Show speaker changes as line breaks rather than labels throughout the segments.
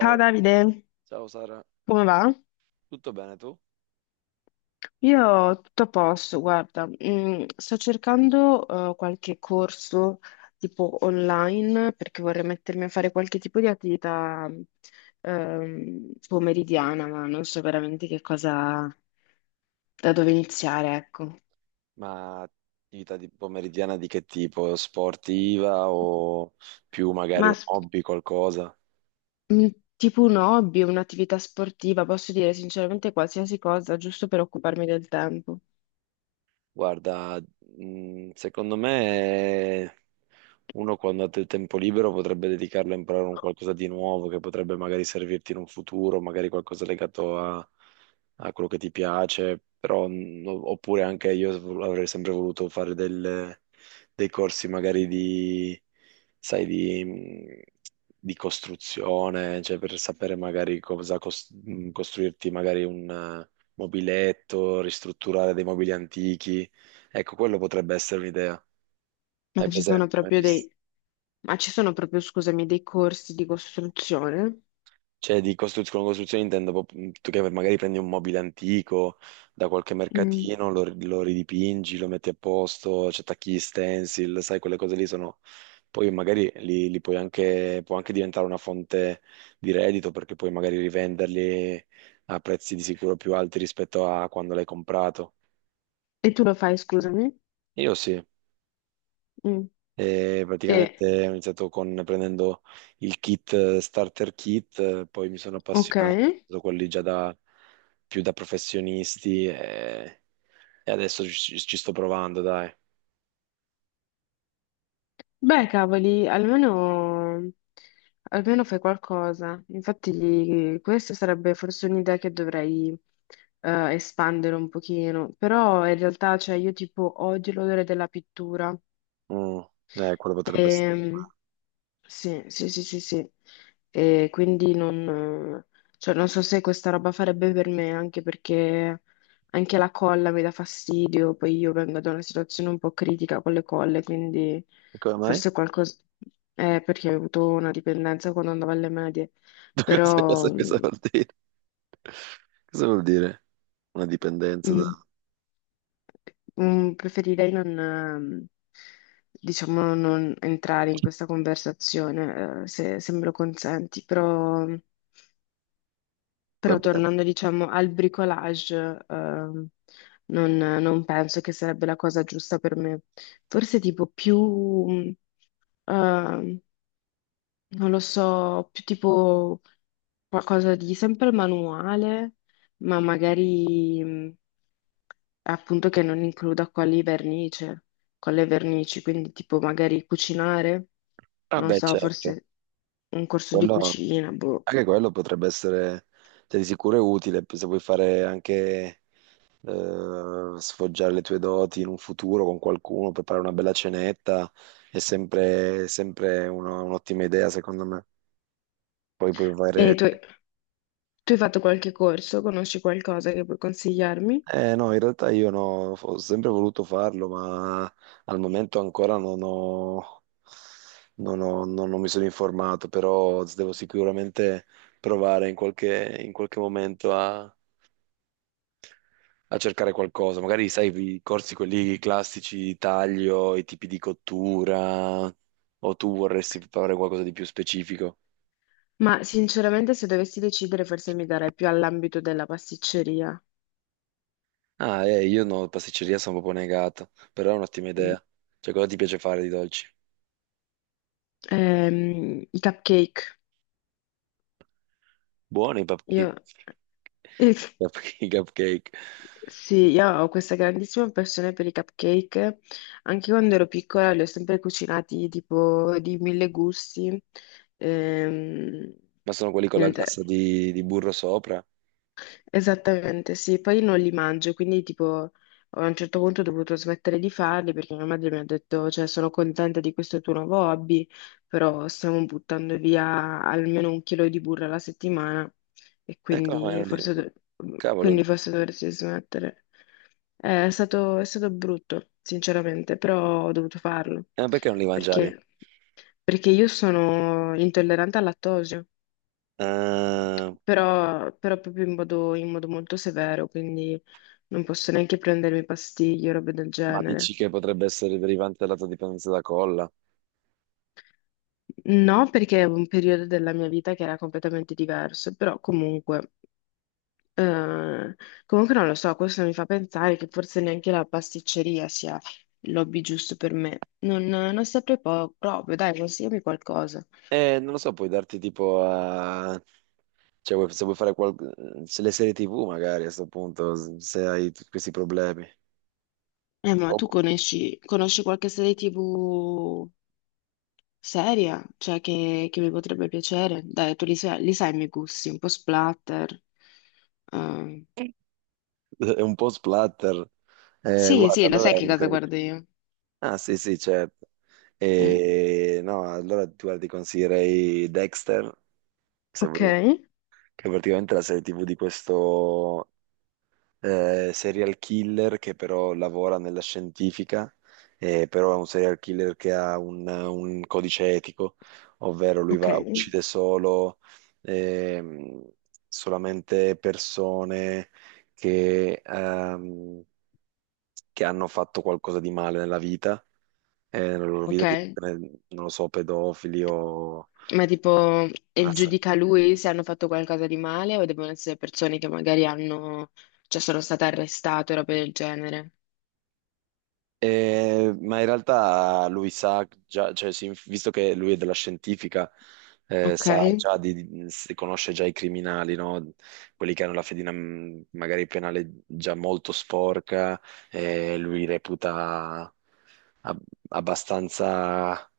Ciao Davide,
ciao Sara,
come va?
tutto bene tu?
Io tutto a posto, guarda, sto cercando qualche corso tipo online perché vorrei mettermi a fare qualche tipo di attività pomeridiana, ma non so veramente che cosa, da dove iniziare, ecco.
Ma attività di pomeridiana di che tipo? Sportiva o più magari
Ma
un
s-
hobby, qualcosa?
tipo un hobby, un'attività sportiva, posso dire sinceramente qualsiasi cosa, giusto per occuparmi del tempo.
Guarda, secondo me uno quando ha del tempo libero potrebbe dedicarlo a imparare un qualcosa di nuovo che potrebbe magari servirti in un futuro, magari qualcosa legato a, a quello che ti piace, però, oppure anche io avrei sempre voluto fare dei corsi magari di, sai, di costruzione, cioè per sapere magari costruirti magari un mobiletto, ristrutturare dei mobili antichi. Ecco, quello potrebbe essere un'idea.
Ma
Hai
ci sono
presente?
proprio dei, Ma ci sono proprio, scusami, dei corsi di costruzione?
Cioè, con costruzione intendo tu che magari prendi un mobile antico da qualche
Mm.
mercatino, lo ridipingi, lo metti a posto, ci attacchi gli stencil, sai, quelle cose lì sono. Poi magari li puoi anche, può anche diventare una fonte di reddito perché puoi magari rivenderli a prezzi di sicuro più alti rispetto a quando l'hai comprato.
E tu lo fai, scusami?
Io sì.
Mm.
E
E,
praticamente ho iniziato con, prendendo il kit starter kit, poi mi sono
ok.
appassionato, ho preso quelli già da, più da professionisti e adesso ci sto provando, dai.
Beh, cavoli, almeno, almeno fai qualcosa. Infatti, questa sarebbe forse un'idea che dovrei espandere un pochino. Però in realtà, cioè, io tipo odio l'odore della pittura.
Mm, quello potrebbe essere.
Ehm, Sì, sì, sì, sì, sì. E quindi non, cioè, non so se questa roba farebbe per me, anche perché anche la colla mi dà fastidio, poi io vengo da una situazione un po' critica con le colle, quindi
E come mai?
forse qualcosa... perché ho avuto una dipendenza quando andavo alle medie, però
Cosa
mm,
vuol dire? Cosa vuol dire? Una dipendenza da...
mm, preferirei non, diciamo, non entrare in questa conversazione, se me lo consenti, però... Però
Vabbè.
tornando, diciamo, al bricolage, non penso che sarebbe la cosa giusta per me. Forse tipo più, mh, ehm, non lo so, più tipo qualcosa di sempre manuale, ma magari appunto che non includa con con le vernici, quindi tipo magari cucinare,
Ah
non
beh,
so,
certo.
forse un corso di
Quello,
cucina, boh.
anche quello potrebbe essere, cioè, di sicuro è utile, se vuoi fare anche sfoggiare le tue doti in un futuro con qualcuno, preparare una bella cenetta è sempre, un'ottima idea, secondo me. Poi puoi fare...
E tu, Tu hai fatto qualche corso, conosci qualcosa che puoi consigliarmi?
Eh no, in realtà io no, ho sempre voluto farlo, ma al momento ancora non ho, non ho- non- non mi sono informato, però devo sicuramente provare in in qualche momento a cercare qualcosa. Magari, sai, i corsi quelli classici di taglio, i tipi di cottura, o tu vorresti fare qualcosa di più specifico?
Ma sinceramente, se dovessi decidere, forse mi darei più all'ambito della pasticceria.
Ah, io no, pasticceria sono proprio negato, però è un'ottima
Mm.
idea. Cioè, cosa ti piace fare di dolci?
I cupcake.
Buoni i
Io, eh,
i cupcake,
sì, io ho questa grandissima passione per i cupcake. Anche quando ero piccola li ho sempre cucinati tipo di mille gusti. Ehm,
ma sono quelli con la
Niente.
glassa di burro sopra?
Esattamente, sì, poi non li mangio, quindi tipo a un certo punto ho dovuto smettere di farli perché mia madre mi ha detto, cioè sono contenta di questo tuo nuovo hobby, però stiamo buttando via almeno un chilo di burro alla settimana e
Come
quindi
non li... Cavolo,
quindi forse dovresti smettere. È stato brutto, sinceramente, però ho dovuto farlo
perché non li mangiavi?
perché, perché io sono intollerante al lattosio
Eh,
però, però proprio in modo molto severo, quindi non posso neanche prendermi pastiglie o robe del
ma
genere.
dici che potrebbe essere derivante dalla tua dipendenza da colla?
No, perché è un periodo della mia vita che era completamente diverso, però comunque, eh, comunque non lo so, questo mi fa pensare che forse neanche la pasticceria sia il lobby giusto per me. Non saprei proprio, dai, consigliami qualcosa.
Non lo so, puoi darti tipo a... Cioè, se vuoi fare qual... se le serie TV magari a questo punto, se hai tutti questi problemi.
Ma
O-
tu conosci qualche serie TV seria, cioè che mi potrebbe piacere. Dai, tu li sai i miei gusti, un po' splatter. Eh,
È un po' splatter.
sì,
Guarda,
sì, lo sai
allora...
che cosa guardo io.
Ah, sì, sì, certo.
Mm,
E... No, allora tu guarda, ti consiglierei Dexter, se
ok,
vuoi, che è praticamente la serie TV di questo... serial killer che però lavora nella scientifica, però è un serial killer che ha un codice etico, ovvero lui
ok.
va, uccide solo, ehm, solamente persone che, ehm, che hanno fatto qualcosa di male nella vita, nella loro
Ok.
vita, tipo, non lo so, pedofili o
Ma tipo, e il giudica lui se hanno fatto qualcosa di male o devono essere persone che magari hanno, cioè sono state arrestate o roba del genere.
eh, ma in realtà lui sa già, cioè, sì, visto che lui è della scientifica,
Ok.
sa già di, si conosce già i criminali, no? Quelli che hanno la fedina magari penale già molto sporca, lui reputa ab- abbastanza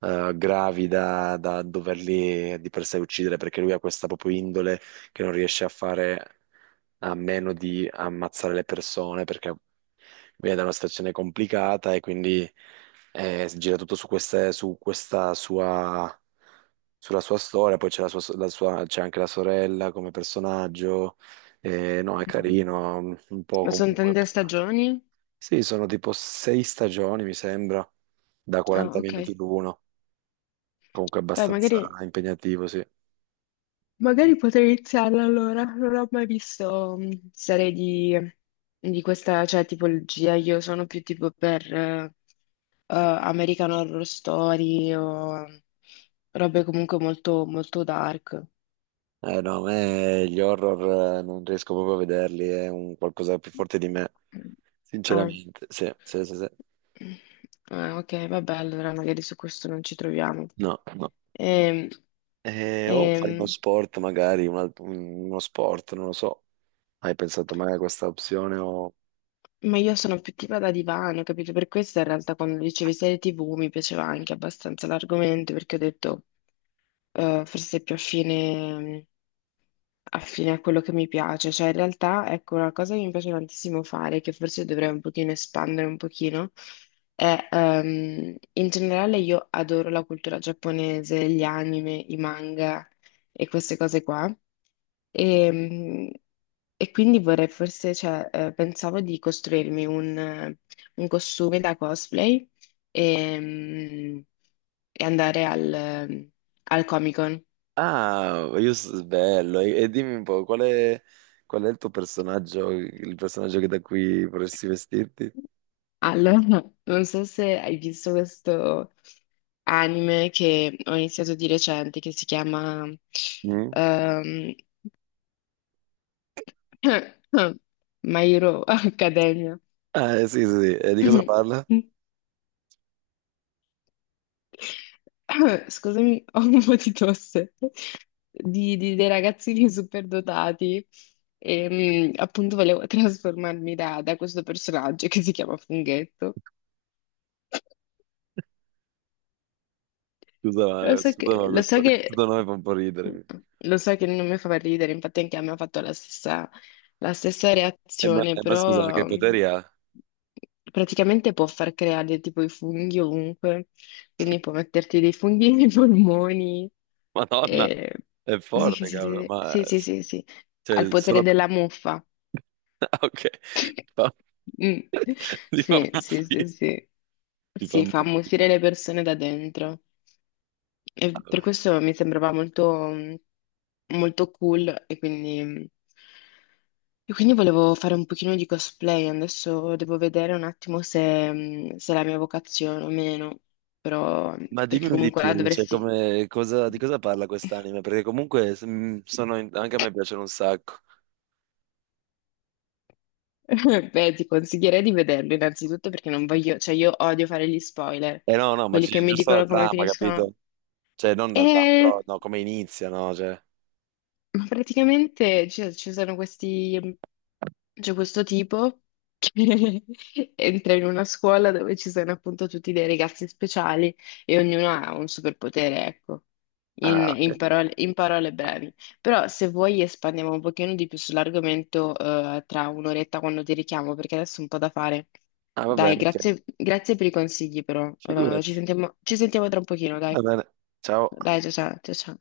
gravi da, da doverli di per sé uccidere, perché lui ha questa proprio indole che non riesce a fare a meno di ammazzare le persone perché viene da una situazione complicata e quindi gira tutto su, su questa sua, sulla sua storia, poi c'è la sua- so, la sua- c'è anche la sorella come personaggio. No, è
Mm.
carino, un po'
Ma sono
comunque.
tante stagioni?
Sì, sono tipo sei stagioni, mi sembra, da
Ah,
40
ok.
minuti l'uno, comunque
Beh,
abbastanza
magari.
impegnativo, sì.
Magari potrei iniziarla allora, non ho mai visto serie di questa cioè, tipologia, io sono più tipo per American Horror Story o robe comunque molto, molto dark.
Eh no, a me gli horror non riesco proprio a vederli, è un qualcosa più forte di me.
Ah.
Sinceramente, sì, sì, sì, sì.
Ah, ok, vabbè, allora magari su questo non ci troviamo.
No, no.
Ehm,
O fare uno
ehm,
sport, magari, uno sport, non lo so. Hai pensato mai a questa opzione o...
Ma io sono più tipo da divano, capito? Per questo in realtà quando dicevi serie TV mi piaceva anche abbastanza l'argomento perché ho detto forse è più affine, affine a quello che mi piace. Cioè in realtà ecco una cosa che mi piace tantissimo fare, che forse dovrei un pochino espandere un pochino, è in generale io adoro la cultura giapponese, gli anime, i manga e queste cose qua. E, e quindi vorrei forse, cioè, pensavo di costruirmi un costume da cosplay e, mm, e andare al Comic-Con.
Ah, bello. E dimmi un po', qual è il tuo personaggio, il personaggio che da qui vorresti vestirti?
Allora, non so se hai visto questo anime che ho iniziato di recente, che si chiama
Mm?
ehm, My Hero Academia.
Ah, sì, sì, sì. E di cosa parla?
Scusami, ho un po' di tosse dei ragazzini superdotati. Appunto volevo trasformarmi da questo personaggio che si chiama Funghetto.
Scusa,
Lo so
scusa,
che,
ma
lo so che
questo nome fa un po' ridere.
lo so che non mi fa per ridere, infatti anche a me ha fatto la stessa
E
reazione,
ma scusa, ma che poteri ha?
praticamente può far creare tipo i funghi ovunque, quindi può metterti dei funghi nei polmoni.
Madonna,
e-
è
Sì, sì,
forte, cavolo.
sì,
Ma,
sì, sì, sì, sì, sì,
cioè,
al potere
solo...
della muffa.
Ah, ok. No,
Mm.
di
Sì,
mamma
sì,
mia,
sì, sì,
di
sì, fa
mamma mia.
ammuffire le persone da dentro. E per questo mi sembrava molto, molto cool e quindi volevo fare un pochino di cosplay. Adesso devo vedere un attimo se, se è la mia vocazione o meno, però
Ma
perché
dimmi di
comunque là
più, cioè,
dovresti...
di cosa parla quest'anime? Perché comunque anche a me piacciono un sacco.
Beh, ti consiglierei di vederlo innanzitutto perché non voglio, cioè io odio fare gli spoiler,
Eh no, no, ma
quelli che mi
giusto la
dicono come
trama,
finiscono.
capito? Cioè, non la trama,
"Eh,
però no, come inizia, no? Cioè...
Ma praticamente ci sono questi c'è questo tipo che entra in una scuola dove ci sono appunto tutti dei ragazzi speciali e ognuno ha un superpotere, ecco,
Ah, ok.
in parole brevi. Però se vuoi espandiamo un pochino di più sull'argomento tra un'oretta quando ti richiamo, perché adesso è un po' da fare.
Ah, va
Dai,
bene, ok.
grazie, grazie per i consigli però.
Figurati.
Ci sentiamo tra un pochino,
Va
dai.
bene. Ciao.
Dai, ciao ciao, ciao ciao.